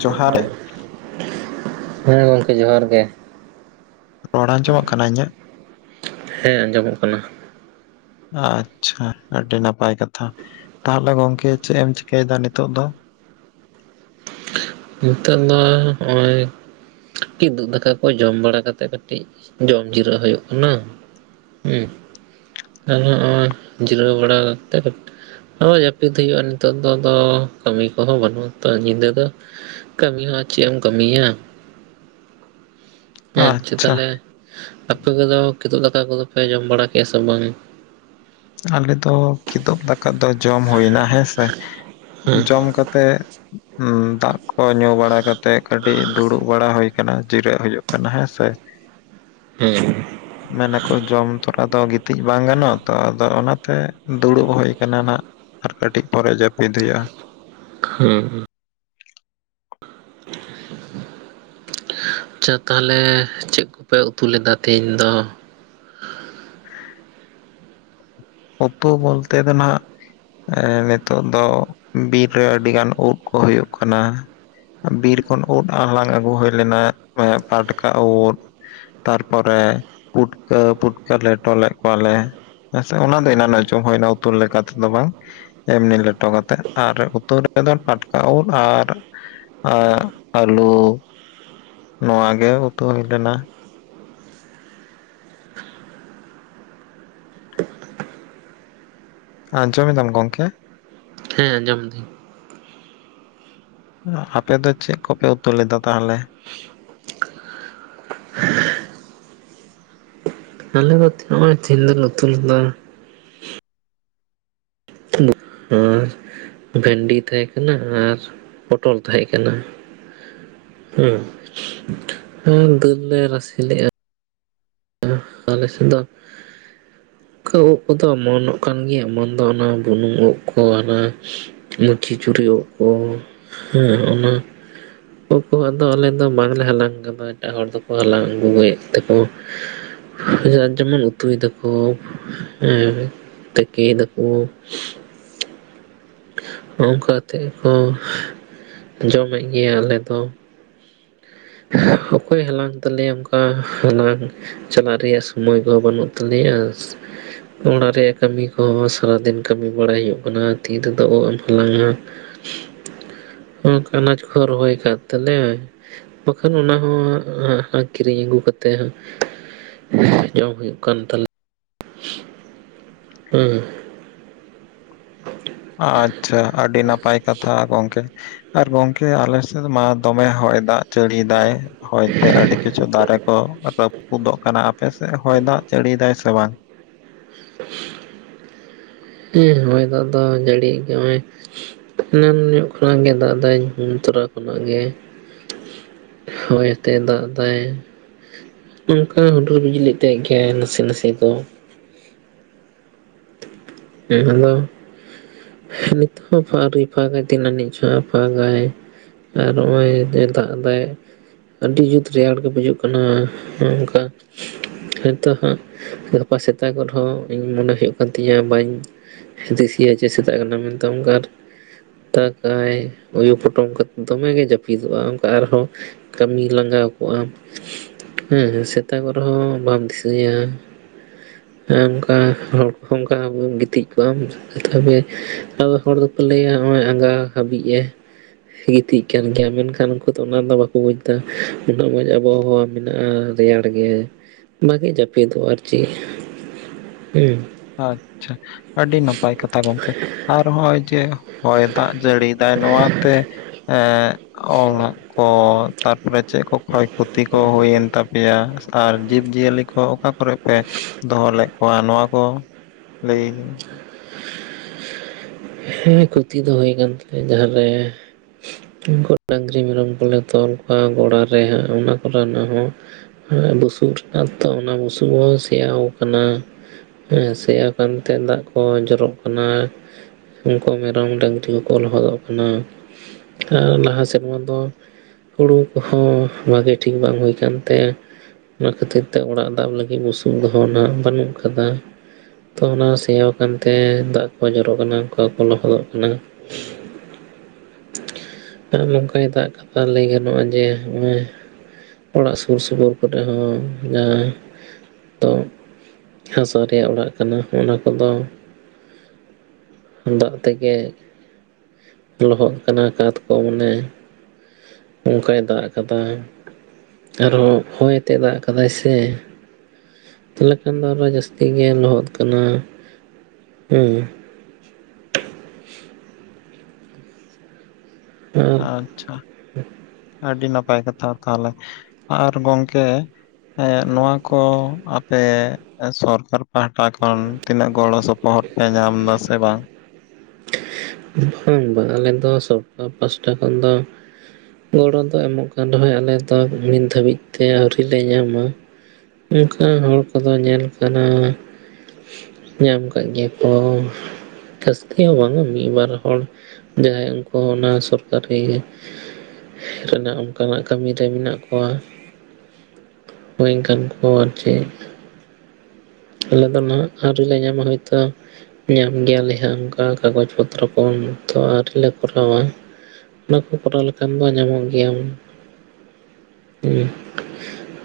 ᱡᱚᱦᱟᱨ ᱜᱮ ᱦᱮᱸ ᱜᱚᱝᱠᱮ ᱡᱚᱦᱟᱨ ᱜᱮ ᱨᱚᱲ ᱟᱸᱡᱚᱢᱚᱜ ᱠᱟᱱᱟ ᱤᱧᱟᱹᱜ ᱦᱮᱸ ᱟᱸᱡᱚᱢᱚᱜ ᱠᱟᱱᱟ ᱟᱪᱪᱷᱟ ᱟᱹᱰᱤ ᱱᱟᱯᱟᱭ ᱠᱟᱛᱷᱟ ᱛᱟᱦᱚᱞᱮ ᱜᱚᱝᱠᱮ ᱪᱮᱫ ᱮᱢ ᱪᱤᱠᱟᱹᱭᱮᱫᱟ ᱱᱤᱛᱚᱜ ᱫᱚ᱾ ᱱᱤᱛᱚᱜᱜ ᱫᱚ ᱦᱚᱜᱼᱚᱭ ᱠᱤᱫᱩᱩᱜ ᱫᱟᱠᱟ ᱠᱚ ᱡᱚᱢ ᱵᱟᱲᱟ ᱠᱟᱛᱮᱜ ᱠᱟᱹᱴᱤᱡ ᱡᱚᱢ ᱡᱤᱨᱟᱹᱜ ᱦᱩᱭᱩᱜ ᱠᱟᱱᱟ ᱦᱮᱸ ᱟᱨ ᱱᱚᱜᱚᱭ ᱡᱤᱨᱟᱹᱣ ᱵᱟᱲᱟ ᱠᱟᱛᱮ ᱦᱚᱭ ᱡᱟᱹᱯᱤᱫ ᱦᱩᱭᱩᱜᱼᱟ ᱱᱤᱛᱚᱜ ᱫᱚ ᱠᱟᱹᱢᱤ ᱠᱚᱦᱚᱸ ᱵᱟᱹᱱᱩᱜᱼᱟ ᱛᱚ ᱧᱤᱫᱟᱹ ᱫᱚ ᱠᱟᱹᱢᱤ ᱦᱚᱸ ᱪᱮᱫ ᱮᱢ ᱠᱟᱹᱢᱤᱭᱟᱹ ᱦᱮᱸ ᱪᱚ ᱟᱪᱪᱷᱟ ᱛᱟᱦᱚᱞᱮ ᱟᱯᱮ ᱠᱚᱫᱚ ᱠᱤᱫᱩ ᱫᱟᱠᱟ ᱠᱚᱫᱚ ᱯᱮ ᱡᱚᱢ ᱵᱟᱲᱟ ᱠᱼᱟ ᱥᱮ ᱵᱟᱝ? ᱟᱞᱮ ᱫᱚ ᱠᱤᱛᱩᱩᱵ ᱫᱟᱠᱟ ᱫᱚ ᱡᱚᱢ ᱦᱩᱭ ᱮᱱᱟ ᱦᱮᱸᱥᱮ ᱦᱮᱸ ᱡᱚᱢ ᱠᱟᱛᱮᱜ ᱫᱟᱜ ᱠᱚ ᱧᱩ ᱵᱟᱲᱟ ᱠᱟᱛᱮ ᱛᱮ ᱠᱟᱹᱴᱤᱡ ᱫᱩᱲᱩᱵ ᱵᱟᱲᱟ ᱦᱩᱭ ᱠᱟᱱᱟ᱾ ᱡᱤᱨᱟᱹᱜ ᱦᱩᱭᱩᱜ ᱠᱟᱱᱟ ᱦᱮᱸ ᱥᱮ ᱦᱮᱸ ᱢᱮᱱᱟᱠᱚ ᱡᱚᱢ ᱛᱚᱨᱟ ᱫᱚ, ᱜᱤᱛᱤᱡ ᱵᱟᱝ ᱜᱟᱱᱚᱜᱼᱟ, ᱛᱚ ᱾ ᱟᱫᱚ ᱚᱱᱟᱛᱮ ᱫᱩᱲᱩᱵ ᱦᱩᱭ ᱠᱟᱱᱟ ᱱᱟᱜ, ᱟᱨ ᱠᱟᱹᱴᱤᱡ ᱯᱚᱨᱮ ᱡᱟᱹᱯᱤᱫ ᱦᱩᱭᱩᱜᱼᱟ ᱾ ᱦᱮᱸ ᱾ ᱟᱪᱪᱷᱟ ᱛᱟᱦᱚᱞᱮ ᱪᱮᱫ ᱠᱚᱯᱮ ᱩᱛᱩ ᱞᱮᱫᱟ ᱛᱮᱦᱮᱧ ᱫᱚ? ᱩᱛᱩ ᱵᱚᱞᱛᱮ ᱫᱚ ᱱᱟᱦᱟᱜ ᱮ ᱱᱤᱛᱚᱜ ᱫᱚ ᱵᱤᱨ ᱨᱮ ᱟᱹᱰᱤ ᱜᱟᱱ ᱳᱫ ᱠᱚ ᱦᱩᱭᱩᱜ ᱠᱟᱱᱟ᱾ ᱵᱤᱨ ᱠᱷᱚᱱ ᱩᱫᱽ ᱟᱨ ᱦᱟᱞᱟᱝ ᱟᱹᱜᱩ ᱦᱩᱭ ᱞᱮᱱᱟ ᱯᱟᱴᱠᱟ ᱩᱫᱽ ᱾ ᱛᱟᱨᱯᱚᱨᱮ ᱯᱩᱴᱠᱟᱹ, ᱯᱩᱴᱠᱟᱹ ᱞᱮᱴᱚᱞᱮᱫ ᱠᱚᱣᱟᱞᱮ ᱾ ᱟᱪᱷᱟ ᱚᱱᱟ ᱫᱚ ᱮᱱᱟᱱ ᱡᱚᱢ ᱦᱩᱭᱱᱟ ᱩᱛᱩ ᱞᱮᱠᱟ ᱛᱮᱫᱚ ᱵᱟᱝ ᱾ ᱮᱢᱱᱤ ᱞᱮᱴᱚ ᱠᱟᱛᱮᱜ, ᱟᱨ ᱩᱛᱩ ᱨᱮᱫᱚ ᱴᱟᱴᱠᱟ ᱩᱫᱽ ᱟᱨ ᱟᱨ ᱟᱹᱞᱩ ᱱᱚᱣᱟ ᱜᱮ ᱩᱛᱩ ᱦᱩᱭ ᱞᱮᱱᱟ ᱾ ᱟᱡᱚᱢ ᱮᱫᱟᱢ ᱜᱚᱝᱠᱮ? ᱦᱮᱸ ᱟᱸᱡᱚᱢ ᱫᱟᱹᱧ ᱾ ᱟᱯᱮ ᱫᱚ ᱪᱮᱫ ᱠᱚᱯᱮ ᱩᱛᱩ ᱞᱮᱫᱟ ᱛᱟᱦᱚᱞᱮ? ᱟᱞᱮ ᱫᱚ ᱱᱚᱜᱼᱚᱭ ᱡᱤᱞ ᱞᱤᱧ ᱩᱛᱩ ᱞᱮᱫᱟ ᱾ ᱦᱮᱸ ᱵᱷᱮᱱᱰᱤ ᱛᱟᱦᱮᱸ ᱠᱟᱱᱟ ᱟᱨ ᱯᱚᱴᱚᱞ ᱛᱟᱦᱮᱸ ᱠᱟᱱᱟ᱾ ᱦᱮᱸ ᱫᱟᱹᱞ ᱞᱮ ᱨᱟᱥᱮ ᱞᱮᱜᱼᱟ᱾ ᱟᱞᱮ ᱥᱮᱫ ᱫᱚ ᱯᱩᱴᱠᱟᱹ ᱩᱫᱽ ᱠᱚᱫᱚ ᱚᱢᱚᱱᱚᱜ ᱠᱟᱱ ᱜᱮᱭᱟ, ᱚᱢᱚᱱ ᱫᱚ ᱚᱱᱟ ᱵᱩᱱᱩᱢ ᱩᱫᱽ ᱠᱚ ᱦᱟᱱᱟ ᱠᱷᱤᱪᱩᱨᱤ ᱩᱫ ᱠᱚ ᱦᱮᱸ ᱚᱱᱟ ᱩᱫᱽ ᱠᱚᱦᱚᱸ ᱟᱞᱮ ᱫᱚ ᱵᱟᱝᱞᱮ ᱦᱟᱞᱟᱝ ᱠᱟᱫᱟ ᱮᱴᱟᱜ ᱦᱚᱲ ᱫᱚᱠᱚ ᱦᱟᱞᱟᱝ ᱟᱹᱜᱩᱮᱫ ᱛᱮᱠᱚ ᱡᱟᱨ ᱡᱮᱢᱚᱱ ᱩᱛᱩᱭ ᱫᱟᱠᱚ ᱦᱮᱸ ᱛᱮᱠᱮᱭ ᱫᱟᱠᱚ ᱾ ᱦᱚᱜᱼᱚᱝᱠᱟ ᱠᱟᱛᱮᱜ ᱠᱚ, ᱡᱚᱢᱮᱫ ᱜᱮᱭᱟ ᱟᱞᱮ ᱫᱚ ᱾ ᱚᱠᱚᱭ ᱦᱟᱞᱟᱝ ᱛᱟᱞᱮᱭᱟ ᱚᱱᱠᱟ ᱦᱟᱞᱟᱝ ᱪᱟᱞᱟᱜ ᱨᱮᱭᱟᱜ ᱥᱚᱢᱚᱭ ᱠᱚ ᱵᱟᱹᱱᱩᱜ ᱛᱟᱞᱮᱭᱟ ᱾ ᱚᱲᱟᱜ ᱨᱮᱭᱟᱜ ᱠᱟᱹᱢᱤ ᱠᱚᱦᱚᱸ ᱥᱟᱨᱟᱫᱤᱱ ᱠᱟᱹᱢᱤ ᱵᱟᱲᱟᱭ ᱦᱩᱭᱩᱜ ᱠᱟᱱᱟ, ᱛᱤ ᱨᱮᱫᱚ ᱳᱜ ᱮᱢ ᱦᱟᱞᱟᱝ-ᱟ᱾ ᱦ [inaudible] ᱦᱚᱸ ᱟᱱᱟᱪ ᱠᱚ ᱨᱚᱦᱚᱭ ᱠᱟᱜ ᱛᱮᱞᱮ ᱾ ᱵᱟᱠᱷᱟᱱ ᱚᱱᱟ ᱦᱚᱸ ᱟᱠᱷᱤᱨᱤᱧ ᱟᱹᱜᱩ ᱠᱟᱛᱮᱜ ᱦᱟᱸᱜ ᱡᱚᱢ ᱦᱩᱭᱩᱜ ᱠᱟᱱ ᱛᱟᱞᱮᱭᱟ ᱾ [inaudible] ᱦᱩᱸ᱾ ᱟᱪᱪᱷᱟ ᱟᱹᱰᱤ ᱱᱟᱯᱟᱭ ᱠᱟᱛᱷᱟ ᱜᱚᱝᱠᱮ ᱾ ᱟᱨ ᱜᱚᱝᱠᱮ ᱟᱞᱮᱥᱮᱫ ᱢᱟ ᱫᱚᱢᱮ ᱦᱚᱭ ᱫᱟᱜ ᱾ ᱡᱟᱹᱲᱤᱭ ᱫᱟᱭ ᱦᱚᱭᱛᱮ ᱟᱹᱰᱤ ᱠᱤᱪᱷᱩ ᱫᱟᱨᱮ ᱠᱚ ᱨᱟᱹ ᱩᱫᱚᱜ ᱠᱟᱱᱟ ᱟᱯᱮᱥᱮᱫ ᱦᱚᱭ ᱫᱟᱜ ᱡᱟᱹᱲᱤᱭ ᱫᱟᱭ ᱥᱮ ᱵᱟᱝ? ᱦᱮᱸ ᱦᱚᱭ ᱫᱟᱜ ᱫᱚ ᱡᱟᱹᱲᱤᱭ ᱜᱮ ᱦᱚᱜᱼᱚᱭ ᱾ ᱮᱱᱟᱱ ᱧᱚᱜ ᱠᱷᱚᱱᱟᱜ ᱜᱮ ᱫᱟᱜ ᱫᱟᱭ ᱧᱩ ᱛᱚᱨᱟ ᱠᱷᱚᱱᱟᱜ ᱜᱮ᱾ ᱦᱚᱭ ᱦᱟᱛᱮᱜ ᱫᱟᱜ ᱫᱟᱭ᱾ ᱱᱚᱝᱠᱟ ᱦᱩᱰᱩᱨ ᱵᱤᱡᱽᱞᱤ ᱛᱮᱜ ᱜᱮ ᱱᱟᱥᱮ ᱱᱟᱥᱮ ᱫᱚ ᱾ ᱦᱮᱸ ᱦᱮᱞᱳ ᱱᱤᱛᱚᱜ ᱦᱚᱸ ᱯᱷᱟᱹ ᱟᱣᱨᱤ ᱯᱟᱠᱟᱭ ᱛᱤᱱ ᱟᱱᱤᱡᱪᱚ ᱦᱟᱸᱜ ᱯᱷᱟᱠᱟᱭ ᱾ ᱟᱨ ᱱᱚᱜᱼ ᱚᱭ ᱫᱟᱜ ᱫᱟᱭ ᱾ ᱟᱹᱰᱤ ᱡᱩᱛ ᱨᱮᱭᱟᱲ ᱜᱮ ᱵᱩᱡᱩᱜ ᱠᱟᱱᱟ ᱦᱚᱜᱼᱚᱭ ᱱᱚᱝᱠᱟ ᱾ ᱦᱮᱸᱛᱳ ᱦᱟᱸᱜ ᱜᱟᱯᱟ ᱥᱮᱛᱟᱜᱚᱜ ᱦᱚᱸ ᱤᱧ ᱢᱚᱱᱮ ᱦᱩᱭᱩᱜ ᱠᱟᱱ ᱛᱤᱧᱟᱹ ᱵᱟᱹᱧ [unintelligible] ᱪᱮ ᱥᱮᱛᱟᱜ ᱠᱟᱱᱟ ᱢᱮᱱᱛᱮ ᱚᱱᱠᱟᱨ ᱫᱟᱜᱟᱭ ᱩᱭᱩ ᱯᱚᱴᱚᱢ ᱠᱟᱛᱮᱫ ᱫᱚᱢᱮᱜᱮ ᱡᱟᱹᱯᱤᱫᱚᱜᱼᱟ, ᱚᱱᱠᱟ ᱟᱨᱦᱚᱸ ᱠᱟᱹᱢᱤ ᱞᱟᱸᱜᱟᱣ ᱠᱚᱜᱼᱟᱢ ᱾ ᱦᱮᱸ ᱦᱮᱸ ᱥᱮᱛᱟᱜᱚᱜ ᱨᱮᱦᱚᱸ ᱵᱟᱢ ᱫᱤᱥᱟᱹᱭᱟ ᱚᱱᱠᱟ ᱦᱚᱲ ᱠᱚᱦᱚᱸ ᱚᱱᱠᱟ [unintelligible] ᱜᱤᱛᱤᱡ ᱠᱚᱜ ᱟᱢ ᱛᱚᱵᱮ ᱟᱫᱚ ᱦᱚᱲ ᱫᱚᱠᱚ ᱞᱟᱹᱭᱟ ᱱᱚᱜ ᱚᱭ ᱟᱸᱜᱟ ᱦᱟᱹᱵᱤᱡ ᱮ ᱜᱤᱛᱤᱡ ᱠᱟᱱ ᱜᱮᱭᱟ ᱢᱮᱱᱠᱷᱟᱱ ᱩᱱᱠᱩ ᱛᱚ ᱚᱱᱟ ᱫᱚ ᱵᱟᱠᱚ ᱵᱩᱡ ᱫᱟ, ᱩᱱᱟᱹᱜ ᱢᱚᱸᱡᱽ ᱟᱵᱚ ᱦᱟᱣᱟ ᱢᱮᱱᱟᱜᱼᱟ᱾ ᱨᱮᱭᱟᱲ ᱜᱮ ᱵᱷᱟᱜᱮ ᱡᱟᱹᱯᱤᱫᱚᱜ ᱟᱨ ᱪᱮᱫ ᱦᱮᱸ ᱟᱪᱪᱷᱟ ᱟᱹᱰᱤ ᱱᱟᱯᱟᱭ ᱠᱟᱛᱷᱟ ᱜᱚᱝᱠᱮ ᱟᱨ ᱦᱚᱸᱜᱼᱚᱭ ᱡᱮ ᱦᱚᱭ ᱫᱟᱜ ᱡᱟᱹᱲᱤᱭ ᱫᱟᱭ ᱱᱚᱣᱟ ᱛᱮ ᱮ ᱚᱞᱟᱜ ᱠᱚ ᱛᱟᱨᱯᱚᱨᱮ ᱪᱮᱫ ᱠᱚ ᱠᱷᱚᱭ ᱠᱷᱚᱛᱤ ᱠᱚ ᱦᱩᱭᱮᱱ ᱛᱟᱯᱮᱭᱟ ᱟᱨ ᱡᱤᱵᱽ ᱡᱤᱭᱟᱹᱞᱤ ᱠᱚ ᱚᱠᱟ ᱠᱚᱨᱮ ᱯᱮ ᱫᱚᱦᱚ ᱞᱮᱫ ᱠᱚᱣᱟ ᱱᱚᱣᱟ ᱠᱚ ᱞᱟᱹᱭ ᱦᱮᱸ ᱠᱷᱚᱛᱤ ᱫᱚ ᱦᱩᱭ ᱟᱠᱟᱱ ᱛᱟᱞᱮᱭᱟ ᱡᱟᱸᱦᱟᱨᱮ ᱩᱱ ᱠᱷᱚᱡ ᱰᱟᱝᱨᱤ ᱢᱮᱨᱚᱢ ᱠᱚᱞᱮ ᱛᱚᱞ ᱠᱚᱣᱟ ᱜᱚᱲᱟ ᱨᱮ ᱦᱟᱸᱜ ᱚᱱᱟ ᱠᱚᱨᱮ ᱱᱟᱜ ᱦᱚᱸ ᱵᱩᱥᱩᱵ ᱨᱮᱱᱟᱜ ᱛᱚ ᱚᱱᱟ ᱵᱩᱥᱩᱵ ᱦᱚᱸ ᱥᱮᱭᱟᱣ ᱠᱟᱱᱟ ᱦᱮ ᱥᱮᱭᱟ ᱠᱟᱱ ᱛᱮ ᱫᱟᱜ ᱠᱚ ᱡᱚᱨᱚᱜ ᱠᱟᱱᱟ, ᱩᱱᱠᱩ ᱢᱮᱨᱚᱢ ᱰᱟᱹᱝᱨᱤ ᱠᱚᱠᱚ ᱞᱚᱦᱚᱫᱚᱜ ᱠᱟᱱᱟ ᱟᱨ ᱞᱟᱦᱟ ᱥᱮᱫ ᱢᱟ ᱫᱚ ᱦᱩᱲᱩ ᱠᱚᱦᱚᱸ ᱵᱷᱟᱜᱮ ᱴᱷᱤᱠ ᱵᱟᱝ ᱦᱩᱭ ᱠᱟᱱ ᱛᱮ ᱚᱱᱟ ᱠᱷᱟᱹᱛᱤᱨ ᱛᱮ ᱚᱲᱟᱜ ᱫᱟᱵ ᱞᱟᱹᱜᱤᱫ ᱵᱩᱥᱩᱵ ᱫᱚᱦᱚ ᱚᱱᱟ ᱵᱟᱹᱱᱩᱜ ᱠᱟᱫᱟ ᱛᱚ ᱚᱱᱟ ᱥᱮᱭᱟᱣ ᱠᱟᱱᱛᱮ ᱫᱟᱜ ᱠᱚ ᱡᱚᱨᱚᱜ ᱠᱟᱱᱟ ᱠᱷᱚᱲ ᱠᱚ ᱞᱚᱦᱚᱫᱚᱜ ᱠᱟᱱᱟ ᱟᱨ ᱜᱚᱢᱠᱮ ᱱᱤᱛ ᱟᱜ ᱠᱟᱛᱷᱟ ᱞᱟᱹᱭ ᱜᱟᱱᱚᱜᱼᱟ ᱡᱮ, ᱚᱲᱟᱜ ᱥᱩᱨ ᱥᱩᱯᱩᱨ ᱠᱚᱨᱮ ᱦᱚᱸ ᱡᱟᱸᱦᱟᱭ ᱛᱚ ᱦᱟᱥᱟ ᱨᱮᱭᱟᱜ ᱚᱲᱟᱜ ᱠᱟᱱᱟ ᱚᱱᱟ ᱠᱚᱫᱚ ᱫᱟᱜ ᱛᱮᱜᱮ, ᱞᱚᱦᱚᱜ ᱟᱠᱟᱱᱟ ᱠᱟᱸᱛ ᱠᱚ ᱢᱟᱱᱮ ᱚᱱᱠᱟᱭ ᱫᱟᱜ ᱠᱟᱫᱟ ᱟᱨ ᱦᱚᱸ ᱦᱚᱭ ᱛᱮ ᱫᱟᱜ ᱠᱟᱫᱟᱭ ᱥᱮ ᱛᱟᱦᱚᱞᱮ ᱠᱷᱟᱱ ᱫᱚ ᱚᱱᱟ ᱡᱟᱹᱥᱛᱤ ᱜᱮ ᱞᱚᱦᱚᱫ ᱠᱟᱱᱟ ᱦᱩᱸ ᱟᱨ ᱟᱪᱪᱷᱟ ᱟᱹᱰᱤ ᱱᱟᱯᱟᱭ ᱠᱟᱛᱷᱟ ᱛᱟᱦᱚᱞᱮ ᱟᱨ ᱜᱚᱝᱠᱮ ᱱᱚᱣᱟ ᱠᱚ ᱟᱯᱮ ᱥᱚᱨᱠᱟᱨ ᱯᱟᱦᱟᱴᱟ ᱠᱷᱚᱱ ᱛᱤᱱᱟᱹᱜ ᱜᱚᱲᱚ ᱥᱚᱯᱚᱦᱚᱫ ᱯᱮ ᱧᱟᱢ ᱫᱟ ᱥᱮ ᱵᱟᱝ? ᱵᱟᱝ ᱵᱟᱝ ᱟᱞᱮ ᱫᱚ ᱥᱚᱨᱠᱟᱨ ᱯᱟᱥᱴᱟ ᱠᱷᱚᱱ ᱫᱚ ᱜᱚᱲᱚ ᱫᱚ ᱮᱢᱚᱜ ᱠᱟᱱ ᱨᱮᱦᱚᱸᱭ ᱚᱱᱮ ᱛᱚ ᱱᱤᱛ ᱫᱷᱟᱹᱵᱤᱡ ᱛᱮ ᱟᱹᱣᱨᱤ ᱞᱮ ᱧᱟᱢᱟ, ᱚᱱᱠᱟ ᱦᱚᱲ ᱠᱚᱫᱚ ᱧᱮᱞ ᱠᱟᱱᱟ ᱧᱟᱢ ᱠᱟᱜ ᱜᱮᱭᱟ ᱯᱮ ᱵᱟᱝ ᱛᱮ ᱦᱚ ᱵᱟᱝ ᱵᱟᱝ ᱢᱤᱫ ᱵᱟᱨ ᱦᱚᱲ ᱡᱟᱦᱟᱸᱭ ᱩᱱᱠᱩ ᱚᱱᱟ ᱥᱚᱨᱠᱟᱨᱤ ᱚᱱᱮ ᱚᱱᱠᱟᱱᱟᱜ ᱠᱟᱹᱢᱤ ᱨᱮ ᱢᱮᱱᱟᱜ ᱠᱚᱣᱟ, ᱦᱳᱭ ᱤᱱᱠᱟ. ᱱ ᱠᱚ ᱟᱨ ᱪᱮ, ᱟᱞᱮ ᱫᱚ ᱱᱟᱦᱟᱜ ᱟᱹᱣᱨᱤ ᱞᱮ ᱧᱟᱢᱟ ᱦᱚᱭᱛᱳ, ᱧᱟᱢ ᱜᱮᱭᱟᱞᱮ ᱦᱟᱸᱜ ᱚᱝᱠᱟ ᱠᱟᱜᱚᱡᱽ ᱯᱚᱛᱨᱚ ᱠᱚ ᱛᱚ ᱟᱹᱣᱨᱤ ᱞᱮ ᱠᱚᱨᱟᱣᱼᱟ᱾ ᱚᱱᱟ ᱠᱚ ᱠᱚᱨᱟᱣ ᱞᱮᱠᱷᱟᱱ ᱫᱚ ᱧᱟᱢᱚᱜ ᱜᱮᱭᱟᱢ ᱦᱩᱸ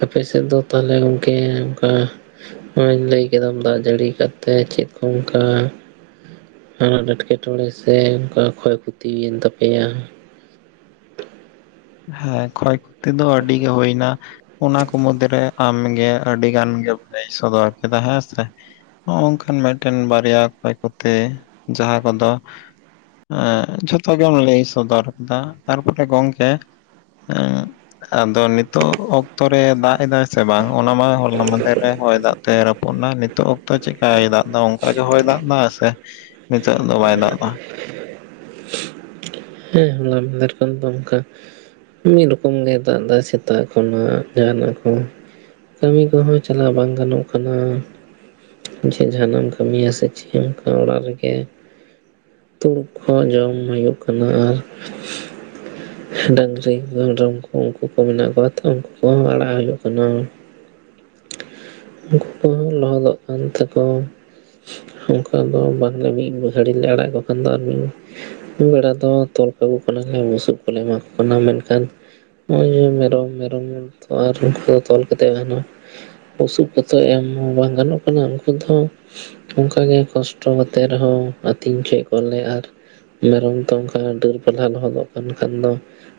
ᱟᱯᱮ ᱥᱮᱫ ᱫᱚ ᱛᱟᱦᱚᱞᱮ ᱜᱚᱢᱠᱮ ᱚᱱᱠᱟ ᱱᱚᱜ-ᱚᱭ ᱞᱟᱹᱭ ᱠᱮᱫᱟᱢ ᱫᱟᱜ ᱡᱟᱹᱲᱤ ᱠᱟᱛᱮ ᱪᱮᱫ ᱠᱚ ᱚᱱᱠᱟ ᱦᱟᱱᱟᱜ ᱮᱴᱠᱮᱴᱚᱬᱮ ᱥᱮ ᱚᱱᱠᱟ ᱠᱷᱚᱭ ᱠᱷᱚᱛᱤ ᱭᱮᱱ ᱛᱟᱯᱮᱭᱟ? ᱦᱮᱸ ᱠᱷᱚᱭ ᱠᱷᱛᱤ ᱫᱚ ᱟᱹᱰᱤ ᱜᱮ ᱦᱩᱭ ᱱᱟ ᱚᱱᱟ ᱠᱚ ᱢᱩᱫᱽᱫᱷᱮᱨᱮ ᱟᱢ ᱜᱮ ᱟᱹᱰᱤ ᱜᱟᱱ ᱜᱮᱢ ᱞᱟᱹᱭ ᱥᱚᱫᱚᱨ ᱠᱮᱫᱟ ᱦᱮᱸ ᱥᱮ, ᱦᱚᱜ ᱚ ᱚᱝᱠᱟᱱ ᱢᱤᱫᱴᱮᱱ ᱵᱟᱨᱮᱭᱟ ᱚᱠᱚᱭ ᱠᱚᱛᱮ ᱡᱟᱦᱟᱸ ᱠᱚᱫᱚ ᱟ ᱡᱷᱚᱛᱚ ᱜᱮᱢ ᱞᱟᱹᱭ ᱥᱚᱫᱚᱨ ᱠᱮᱫᱟ ᱛᱟᱨ ᱯᱚᱨᱮ ᱜᱚᱢᱠᱮ ᱩᱸ ᱟᱫᱚ ᱱᱤᱛᱚᱜ ᱚᱠᱛᱚ ᱨᱮ ᱫᱟᱜ ᱮᱫᱟᱭ ᱥᱮ ᱵᱟᱝ ᱚᱱᱟ ᱢᱟ ᱦᱚᱞᱟ ᱢᱫᱷᱮᱨ ᱨᱮ ᱦᱚᱭ ᱫᱟᱜ ᱛᱮᱨᱟᱯᱚᱱᱟᱭ ᱱᱤᱛᱚᱜ ᱦᱚ ᱛᱚ ᱪᱤᱠᱠᱟᱭ ᱫᱟᱜ ᱫᱟ ᱚᱱᱠᱟᱜᱮ ᱦᱚᱭ ᱫᱟᱜ ᱫᱟ ᱥᱮ ᱱᱤᱛᱚᱜ ᱫᱚ ᱵᱟᱭ ᱫᱟᱜ ᱫᱟ ᱦᱮᱸ ᱦᱚᱞᱟ ᱢᱟᱫᱷᱮᱨ ᱠᱷᱚᱱ ᱫᱚ ᱚᱱᱠᱟ ᱢᱤᱫ ᱨᱚᱠᱚᱢ ᱜᱮ ᱫᱟᱜ ᱫᱟᱭ ᱥᱮᱛᱟᱜ ᱠᱷᱚᱱᱟᱜ ᱡᱟᱦᱟᱱᱟᱜ ᱠᱚ᱾ ᱠᱟᱹᱢᱤ ᱠᱚᱦᱚᱸ ᱪᱟᱞᱟᱣ ᱵᱟᱝ ᱜᱟᱱᱚᱜ ᱠᱟᱱᱟ ᱡᱮ ᱡᱟᱦᱟᱱᱟᱜ ᱮᱢ ᱠᱟᱹᱢᱤᱭᱟ ᱥᱮ ᱪᱮᱫ ᱚᱱᱠᱟ ᱚᱲᱟᱜ ᱨᱮᱜᱮ ᱛᱩᱲᱩᱠ ᱦᱚᱸ ᱡᱚᱢ ᱦᱩᱭᱩᱜ ᱠᱟᱱᱟ ᱟᱨ ᱰᱟᱹᱝᱨᱤ ᱢᱮᱨᱚᱢ ᱠᱚ ᱩᱱᱠᱩ ᱠᱚ ᱢᱮᱱᱟᱜ ᱠᱚᱣᱟ ᱛᱚ ᱩᱱᱠᱩ ᱠᱚᱦᱚᱸ ᱟᱲᱟᱜ ᱦᱩᱭᱩᱜ ᱠᱟᱱᱟ ᱩᱱᱠᱩ ᱠᱚᱦᱚᱸ ᱞᱚᱦᱚᱫᱚᱜ ᱠᱟᱱ ᱛᱟᱠᱚ ᱚᱱᱠᱟ ᱫᱚ ᱵᱟᱝᱞᱮ ᱢᱤᱫ ᱜᱷᱟᱹᱲᱤ ᱞᱮ ᱟᱲᱟᱜ ᱠᱚ ᱠᱟᱱ ᱫᱚ ᱟᱨ ᱢᱤᱫ [unintelligible] ᱵᱮᱲᱟ ᱫᱚ ᱛᱚᱞ ᱠᱟᱠᱚ ᱠᱟᱱᱟᱞᱮ ᱵᱩᱥᱩᱵ ᱠᱚᱞᱮ ᱮᱢᱟ ᱠᱚ ᱠᱟᱱᱟ ᱢᱮᱱᱠᱷᱟᱱ ᱱᱚᱜᱼᱚᱭ ᱡᱮ ᱢᱮᱨᱚᱢ ᱢᱮᱨᱚᱢ ᱟᱨ ᱩᱱᱠᱩ ᱛᱚᱞ ᱠᱟᱛᱮ ᱜᱟᱱᱚᱜ ᱵᱩᱥᱩᱵ ᱠᱚᱛᱮ ᱮᱢ ᱦᱚᱸ ᱵᱟᱝ ᱜᱟᱱᱚᱜ ᱠᱟᱱᱟ᱾ ᱩᱱᱠᱩ ᱫᱚ ᱚᱱᱠᱟᱜᱮ ᱠᱚᱥᱴᱚ ᱠᱟᱛᱮᱜ ᱨᱮᱦᱚᱸ ᱟᱹᱛᱤᱧ ᱦᱚᱪᱚᱭᱮᱫ ᱠᱚᱣᱟᱞᱮ ᱟᱨ ᱢᱮᱨᱚᱢ ᱛᱚ ᱚᱱᱠᱟ ᱰᱟᱹᱨ ᱯᱟᱞᱦᱟ ᱞᱚᱦᱚᱫᱚᱜ ᱠᱟᱱ ᱠᱷᱟᱱ ᱫᱚ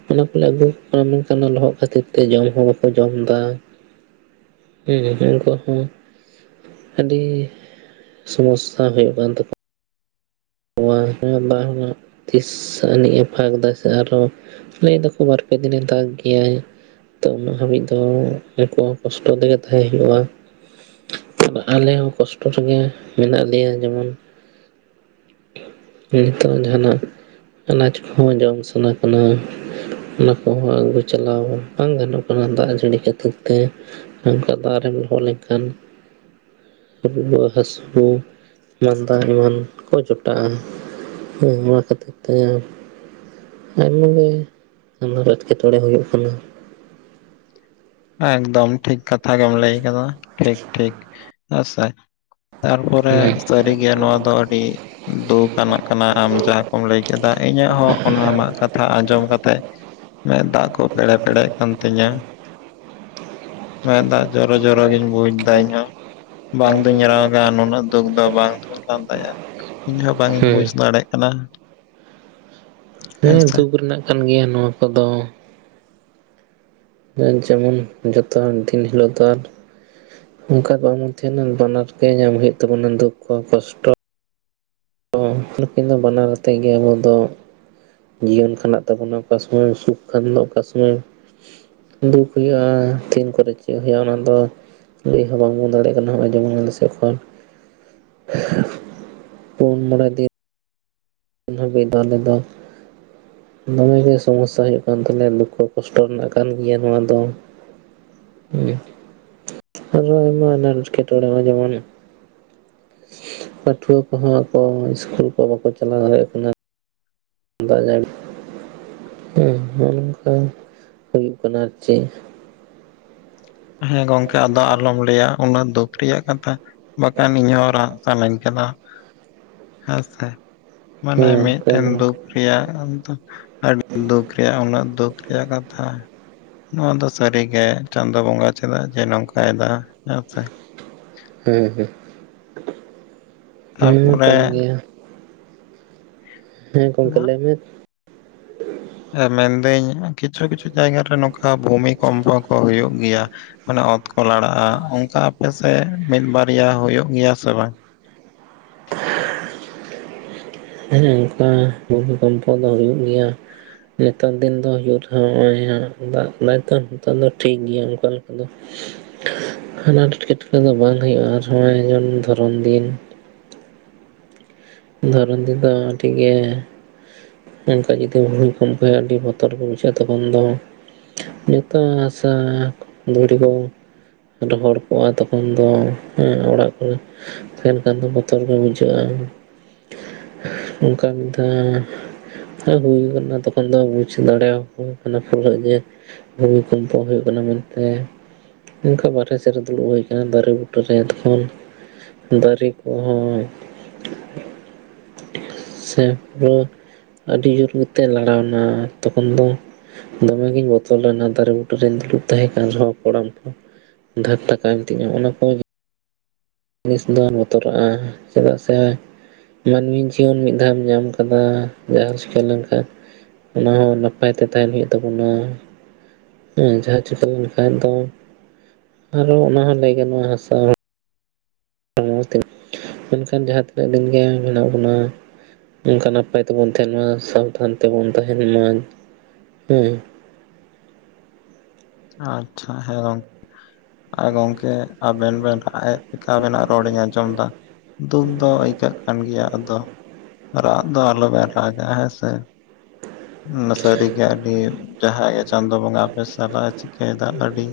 ᱚᱱᱟ ᱠᱚᱞᱮ ᱟᱹᱜᱩ ᱠᱟᱱᱟ ᱢᱮᱱᱠᱷᱟᱱ ᱞᱚᱦᱚᱫ ᱠᱷᱟᱹᱛᱤᱨ ᱛᱮ ᱡᱚᱢ ᱦᱚᱸ ᱵᱟᱠᱚ ᱡᱚᱢᱫᱟ ᱦᱮᱸ ᱩᱱᱠᱩ ᱦᱚᱸ ᱟᱹᱰᱤ ᱥᱚᱢᱚᱥᱭᱟ ᱦᱩᱭᱩᱜ ᱠᱟᱱ ᱛᱟᱠᱚᱣᱟ [unintelligible] ᱵᱟᱨ ᱨᱮᱱᱟᱜ ᱛᱤᱥ ᱟᱹᱱᱤᱡ ᱮ ᱯᱷᱟᱸᱠ ᱫᱟᱭ ᱥᱮ ᱟᱨᱦᱚᱸ ᱞᱟᱹᱭ ᱫᱚᱠᱚ ᱵᱟᱨᱯᱮ ᱫᱤᱱᱮ ᱫᱟᱜᱽ ᱜᱮᱭᱟᱭ᱾ ᱛᱚ ᱩᱱᱟᱹᱜ ᱦᱟᱹᱵᱤᱡ ᱫᱚ ᱮᱠᱩᱟ ᱠᱚᱥᱴᱚ ᱛᱮᱜᱮ ᱛᱟᱦᱮᱸ ᱦᱳᱭᱳᱜᱼᱟ ᱟᱞᱮ ᱦᱚᱸ ᱠᱚᱥᱴᱚ ᱨᱮᱜᱮ ᱢᱮᱱᱟᱜ ᱞᱮᱭᱟ ᱡᱮᱢᱚᱱ ᱱᱤᱛᱟᱨ ᱡᱟᱦᱟᱱᱟᱜ ᱟᱱᱟᱡ ᱠᱚᱦᱚᱸ ᱡᱚᱢ ᱥᱟᱱᱟ ᱠᱟᱱᱟ, ᱚᱱᱟ ᱠᱚᱦᱚᱸ ᱟᱹᱜᱩ ᱪᱟᱞᱟᱣ ᱵᱟᱝ ᱜᱟᱱᱚᱜ ᱠᱟᱱᱟ ᱫᱟᱜ ᱡᱟᱹᱲᱤ ᱠᱷᱟᱹᱛᱤᱨ ᱛᱮ ᱚᱝᱠᱟ ᱫᱟᱜᱨᱮᱢ ᱞᱚᱦᱚᱜ ᱞᱮᱱᱠᱷᱟᱱ ᱨᱩᱣᱟ, ᱹ ᱦᱟᱹᱥᱩ, ᱢᱟᱸᱫᱟ ᱮᱢᱟᱱ ᱠᱚ ᱡᱚᱴ [unintelligible] ᱠᱷᱴᱟᱜᱼᱟ ᱦᱮᱸ ᱚᱱᱟ ᱠᱷᱟᱹᱛᱤᱨ ᱛᱮ ᱟᱭᱢᱟ ᱜᱮ [unintelligible] ᱮᱴᱠᱮᱴᱚᱬᱮ ᱦᱩᱭᱩᱜ ᱠᱟᱱᱟ ᱮᱠᱫᱚᱢ ᱴᱷᱤᱠ ᱠᱟᱛᱷᱟ ᱜᱮᱢ ᱞᱟᱹᱭ ᱠᱟᱫᱟ ᱴᱷᱤᱠ ᱴᱷᱤᱠ ᱟᱥ ᱟᱭ ᱛᱟᱨᱯᱚᱨᱮ ᱦᱮᱸ ᱥᱟᱹᱨᱤᱜᱮ ᱱᱚᱣᱟ ᱫᱚ ᱟᱹᱰᱤ ᱫᱩᱠ ᱟᱱᱟᱜ ᱠᱟᱱᱟ ᱟᱢᱡᱟ ᱠᱚᱢ ᱞᱟᱹᱭ ᱠᱮᱫᱟ ᱤᱧᱟᱹᱜ ᱦᱚᱸ ᱚᱱᱟ ᱟᱢᱟᱜ ᱠᱟᱛᱷᱟ ᱟᱸᱡᱚᱢ ᱠᱟᱛᱮ ᱢᱮᱫ ᱫᱟᱜ ᱠᱚ ᱯᱮᱲᱮ ᱯᱮᱲᱮᱜ ᱠᱟᱱ ᱛᱤᱧᱟᱹ᱾ ᱢᱮᱫ ᱫᱟᱜ ᱡᱚᱨᱚ ᱡᱚᱨᱚᱜᱤᱧ ᱵᱩᱡ ᱫᱟ ᱤᱧᱦᱚᱸ ᱵᱟᱝ ᱫᱩᱧ ᱨᱟᱜᱟ ᱱᱩᱱᱟᱹᱜ ᱫᱩᱠ ᱫᱚ ᱵᱟᱝ ᱦᱩᱭ ᱠᱟᱱ ᱛᱟᱭᱟ ᱤᱧᱦᱚᱸ ᱵᱟᱝ ᱤᱧ ᱵᱩᱡᱽ ᱦᱮᱸ ᱫᱟᱲᱮᱜ ᱠᱟᱱᱟ᱾ ᱦᱮᱸ ᱫᱩᱠ ᱨᱮᱱᱟᱜ ᱠᱟᱱ ᱜᱮᱭᱟ ᱱᱚᱣᱟ ᱠᱚᱫᱚ [unintelligible] ᱡᱮᱢᱚᱱ ᱡᱮᱢᱚᱱ ᱡᱚᱛᱚ ᱫᱤᱱ ᱦᱤᱞᱳᱜ ᱫᱚ ᱟᱨ ᱚᱱᱠᱟ ᱫᱚ ᱵᱟᱝᱵᱚᱱ ᱛᱟᱦᱮᱱᱟ ᱵᱟᱱᱟᱨ ᱜᱮ ᱧᱟᱢᱦᱳᱭᱳᱜ ᱛᱟᱵᱚᱱᱟ ᱫᱩᱠᱠᱷᱚ ᱠᱚᱥᱴᱚ ᱛᱚ ᱱᱩᱠᱤᱱ ᱫᱚ ᱵᱟᱱᱟᱨ ᱟᱛᱮᱫ ᱜᱮ ᱟᱵᱚ ᱫᱚ ᱡᱤᱭᱚᱱ ᱠᱷᱟᱱᱰᱟᱜ ᱛᱟᱵᱚᱱᱟ᱾ ᱚᱠᱟ ᱥᱩᱢᱚᱭ ᱥᱩᱠ ᱠᱷᱟᱱ ᱫᱚ ᱚᱠᱟ ᱥᱩᱢᱟᱹᱭ ᱫᱩᱠ ᱦᱩᱭᱩᱜᱼᱟ ᱛᱤᱱ ᱠᱚᱨᱮ ᱪᱮᱫ ᱦᱩᱭᱩᱜᱼᱟ ᱚᱱᱟ ᱫᱚ ᱞᱟᱹᱭ ᱦᱚᱸ ᱵᱟᱝᱵᱚᱱ ᱫᱟᱲᱮᱭᱟᱜ ᱠᱟᱱᱟ ᱱᱚᱜᱚᱭ ᱡᱮᱢᱚᱱ ᱟᱞᱮ ᱥᱮᱫ ᱠᱷᱚᱱ ᱯᱩᱱ ᱢᱚᱬᱮ ᱫᱤᱱ ᱦᱟᱹᱵᱤᱡ ᱫᱚ ᱟᱞᱮ ᱫᱚ ᱫᱚᱢᱮ ᱜᱮ ᱥᱚᱢᱚᱥᱥᱟ ᱦᱩᱭᱩᱜ ᱠᱟᱱ ᱛᱟᱞᱮᱭᱟ ᱫᱩᱠᱠᱷᱚ ᱠᱚᱥᱴᱚ ᱨᱮᱱᱟᱜ ᱠᱟᱱ ᱜᱮᱭᱟ ᱱᱚᱣᱟ ᱫᱚ᱾ [unintelligible] ᱟᱨ ᱟᱭᱢᱟ ᱚᱱᱟ ᱮᱴᱠᱮᱴᱚᱲᱮᱢ ᱟᱱᱡᱚᱢᱟ ᱱᱟᱦᱟᱜ ᱯᱟᱹᱴᱷᱩᱣᱟᱹ ᱠᱚᱦᱚᱸ ᱟᱠᱚ ᱚᱱᱟ ᱤᱥᱠᱩᱞ ᱠᱚ ᱵᱟᱠᱚ ᱪᱟᱞᱟᱣ ᱫᱟᱲᱮᱭᱟᱜ ᱠᱟᱱᱟ ᱫᱟᱜ [unintelligible] ᱦᱮᱸ ᱱᱚᱜᱼᱚᱭ ᱱᱚᱝᱠᱟ ᱦᱩᱭᱩᱜ ᱠᱟᱱᱟ ᱟᱨ ᱪᱮᱫ? ᱦᱮᱸ ᱜᱚᱝᱠᱮ ᱟᱫᱚ ᱟᱞᱚᱢ ᱞᱟᱹᱭᱟ ᱩᱱᱟᱹᱜ ᱫᱩᱠ ᱨᱮᱭᱟᱜ ᱠᱟᱛᱷᱟ᱾ ᱵᱟᱠᱷᱟᱱ ᱤᱧ ᱦᱚᱸ ᱨᱟᱜ ᱥᱟᱱᱟᱧ ᱠᱟᱱᱟ ᱦᱮᱸ ᱥᱮ ᱢᱟᱱᱮ ᱦᱮᱸ ᱚᱱᱠᱟᱱ ᱢᱤᱫᱴᱮᱱ ᱦᱚᱸ ᱫᱩᱠ ᱨᱮᱭᱟᱜ ᱟᱫᱚ ᱟᱹᱰᱤ ᱫᱩᱠ ᱨᱮᱭᱟᱜ ᱩᱱᱟᱹᱜ ᱫᱩᱠ ᱨᱮᱭᱟᱜ ᱠᱟᱛᱷᱟ ᱱᱚᱣᱟ ᱫᱚ ᱥᱟᱹᱨᱤ ᱜᱮ ᱪᱮ ᱫᱚ ᱵᱚᱸᱜᱟ ᱪᱮᱫᱟᱜ ᱡᱮ ᱱᱚᱝᱠᱟᱭ ᱫᱟ ᱦᱮᱸᱛᱮ ᱦᱮᱸ ᱦᱮᱸ ᱦᱮᱸ ᱛᱟᱨᱯᱚᱨᱮ ᱠᱟᱱ ᱜᱮᱭᱟ ᱦᱮᱸ ᱜᱚᱢᱠᱮ ᱞᱟᱹᱭᱢᱮ ᱢᱮᱱᱫᱟᱹᱧ ᱠᱤᱪᱷᱩ ᱠᱤᱪᱷᱩ ᱡᱟᱭᱜᱟᱮ ᱱᱚᱝᱠᱟ ᱵᱷᱩᱢᱤᱤᱠᱢᱯᱚ ᱠᱚ ᱦᱩᱭᱩᱜ ᱜᱮᱭᱟ ᱚᱟᱱᱮ ᱚᱛ ᱠᱚ ᱞᱟᱲᱟᱜᱼᱟ ᱚᱱᱠᱟ ᱟᱯᱮᱥᱮᱫ ᱢᱤᱫᱵᱟᱨᱭᱟ ᱦᱩᱭᱩᱜ ᱜᱮᱭᱟ ᱥᱮ ᱵᱟᱝ ᱦᱮ ᱚᱱᱠᱟ ᱵᱷᱢᱤᱠᱚᱢᱯᱚ ᱫᱚ ᱦᱩᱭᱩᱜ ᱜᱮᱭᱟ ᱱᱮᱛᱟᱨ ᱫᱤᱱ ᱫᱚ ᱦᱩᱭᱩᱜᱳ ᱨᱮᱦᱚᱸ ᱱᱚᱜᱼ ᱫᱟᱜ ᱫᱟᱭᱚ ᱱᱮᱛᱟᱨ ᱫᱚ ᱴᱷᱤᱠ ᱜᱮᱭᱟ ᱚᱱᱠᱟ ᱞᱮᱠᱟ ᱫᱚ [inaudible] ᱦᱟᱱᱟ ᱮᱴᱠᱮᱴᱚᱲᱮ ᱫᱚ ᱵᱟᱝ ᱦᱩᱭᱩᱜᱼᱟ ᱟᱨ ᱱᱚᱜᱼᱚᱭᱮ ᱫᱷᱚᱨᱚᱱ ᱫᱤᱱ ᱫᱷᱚᱨ ᱛᱮ ᱛᱚ ᱴᱤᱠᱜᱮ ᱢᱮᱱᱠᱷᱟᱱ ᱡᱩᱫᱤ ᱵᱷᱩᱢᱤ ᱠᱚᱢᱯᱚᱭᱟᱭ ᱟᱹᱰᱤ ᱵᱚᱛᱚᱨ ᱜᱮ ᱵᱩᱡᱷᱟᱹᱜᱼᱟ ᱛᱚᱠᱷᱚᱱ ᱫᱚ ᱡᱚᱛᱚ ᱟᱥᱟ ᱫᱷᱩᱲ ᱠᱚ [unintelligible] ᱨᱚᱦᱚᱲ ᱠᱚᱜᱼᱟ ᱛᱚᱠᱷᱚᱱ ᱫᱚ ᱚᱲᱟᱜ ᱠᱚᱨᱮ ᱢᱮᱱᱠᱷᱟᱱ ᱫᱚ ᱵᱚᱛᱚᱨ ᱜᱮ ᱵᱩᱡᱷᱟᱹᱜᱼᱟ ᱚᱱᱠᱟ ᱢᱤᱫ ᱫᱷᱟ ᱦᱩᱭ ᱠᱟᱱᱟ ᱛᱚᱠᱷᱚᱱ ᱫᱚ ᱵᱩᱡ ᱫᱟᱲᱮᱭᱟᱠᱚ ᱠᱟᱱᱟ ᱯᱩᱨᱟᱹ ᱡᱮ ᱵᱷᱵᱤᱠᱢᱯᱚ ᱦᱩᱭᱩᱜ ᱠᱟᱱᱟ ᱢᱮᱱᱛᱮ ᱚᱱᱠᱟ ᱵᱟᱨᱦᱮ ᱥᱮᱫᱨᱮ ᱫᱩᱲᱩᱵ ᱦᱩᱭ ᱟᱠᱟᱱᱟ ᱫᱟᱨᱮ ᱵᱩᱴᱟᱹ ᱨᱮ ᱮᱠᱷᱚᱱ ᱫᱟᱨᱮ ᱠᱚᱦᱚᱸ [inaudible] ᱥᱮ ᱯᱩᱨᱟᱹ ᱟᱹᱰᱤ ᱡᱳᱨ ᱠᱟᱛᱮ ᱞᱟᱲᱟᱣᱮᱱᱟ ᱛᱚᱠᱷᱚᱱ ᱫᱚ ᱫᱚᱢᱮᱜ ᱜᱤᱧ ᱵᱚᱛᱚᱨ ᱞᱮᱱᱟ ᱫᱟᱨᱮ ᱵᱩᱴᱟᱹᱨ ᱨᱤᱧ ᱫᱩᱲᱩᱵ ᱛᱟᱦᱮᱸ ᱠᱟᱱ ᱨᱮᱦᱚᱸ ᱠᱚᱲᱟᱢ ᱠᱚ ᱫᱷᱟᱨ ᱴᱟᱠᱟᱢ ᱛᱤᱧᱟᱹᱟ ᱚᱱᱟ ᱠᱚ ᱡᱤᱱᱤᱥ ᱫᱚ ᱵᱚᱛᱚᱨᱟᱜᱼᱟ ᱪᱮᱫᱟᱜ ᱥᱮ ᱢᱟᱹᱱᱢᱤ ᱡᱤᱭᱚᱱ ᱢᱤᱫ ᱫᱷᱟᱢ ᱧᱟᱢ ᱟᱠᱟᱫᱟ ᱡᱟᱦᱟᱸ ᱪᱤᱠᱟᱹ ᱞᱮᱱᱠᱷᱟᱱ ᱚᱱᱟ ᱦᱚᱸ ᱱᱟᱯᱟᱭ ᱛᱮ ᱛᱟᱦᱮᱱ ᱦᱩᱭᱩᱜ ᱛᱟᱵᱚᱱᱟ ᱦᱮᱸ ᱡᱟᱦᱟᱸ ᱪᱤᱠᱟᱹᱣ ᱞᱮᱱᱠᱷᱟᱱ ᱫᱚ ᱟᱨᱚ ᱚᱱᱟ ᱦᱚᱸ ᱞᱟᱹᱭ ᱜᱟᱱᱚᱜᱼᱟ ᱦᱟᱥᱟ ᱚ ᱟᱫᱚ ᱢᱮᱱᱠᱷᱟᱱ ᱡᱟᱦᱟᱸ ᱛᱤᱱᱟᱹᱜ ᱫᱤᱱ ᱜᱮ ᱢᱮᱱᱟᱜ ᱵᱚᱱᱟ ᱚᱱᱠᱟ ᱱᱟᱯᱟᱭ ᱛᱮᱵᱚᱱ ᱛᱟᱦᱮᱱ ᱢᱟ ᱥᱟᱵᱫᱷᱟᱱ ᱛᱮᱵᱚᱱ ᱛᱟᱦᱮᱱ ᱢᱟ ᱦᱮᱸ ᱟᱪᱪᱷᱟ ᱦᱮᱸ ᱜᱚᱝᱠᱮ ᱟᱨ ᱜᱚᱝᱠᱮ ᱟᱵᱮᱱ ᱵᱮᱱ ᱨᱟᱜ ᱮᱫ ᱴᱮᱠᱟᱣ ᱨᱮᱱᱟᱜ ᱨᱚᱲᱤᱧ ᱟᱸᱡᱚᱢᱫᱟ ᱫᱩᱠ ᱫᱚ ᱟᱹᱭᱠᱟᱹᱜ ᱠᱟᱱ ᱜᱮᱭᱟ ᱟᱫᱚ ᱨᱟᱜ ᱫᱚ ᱟᱞᱚ ᱵᱮᱱ ᱨᱟᱜᱟ ᱦᱮᱸ ᱥᱮ ᱥᱟᱹᱨᱤᱜᱮ ᱟᱹᱰᱤ ᱡᱟᱦᱟᱸᱜᱮ ᱪᱟᱸᱫᱳ ᱵᱚᱸᱜᱟ ᱟᱯᱮ ᱥᱟᱞᱟᱜ ᱪᱤᱠᱟᱹᱭᱮᱫᱟ ᱟᱹᱰᱤ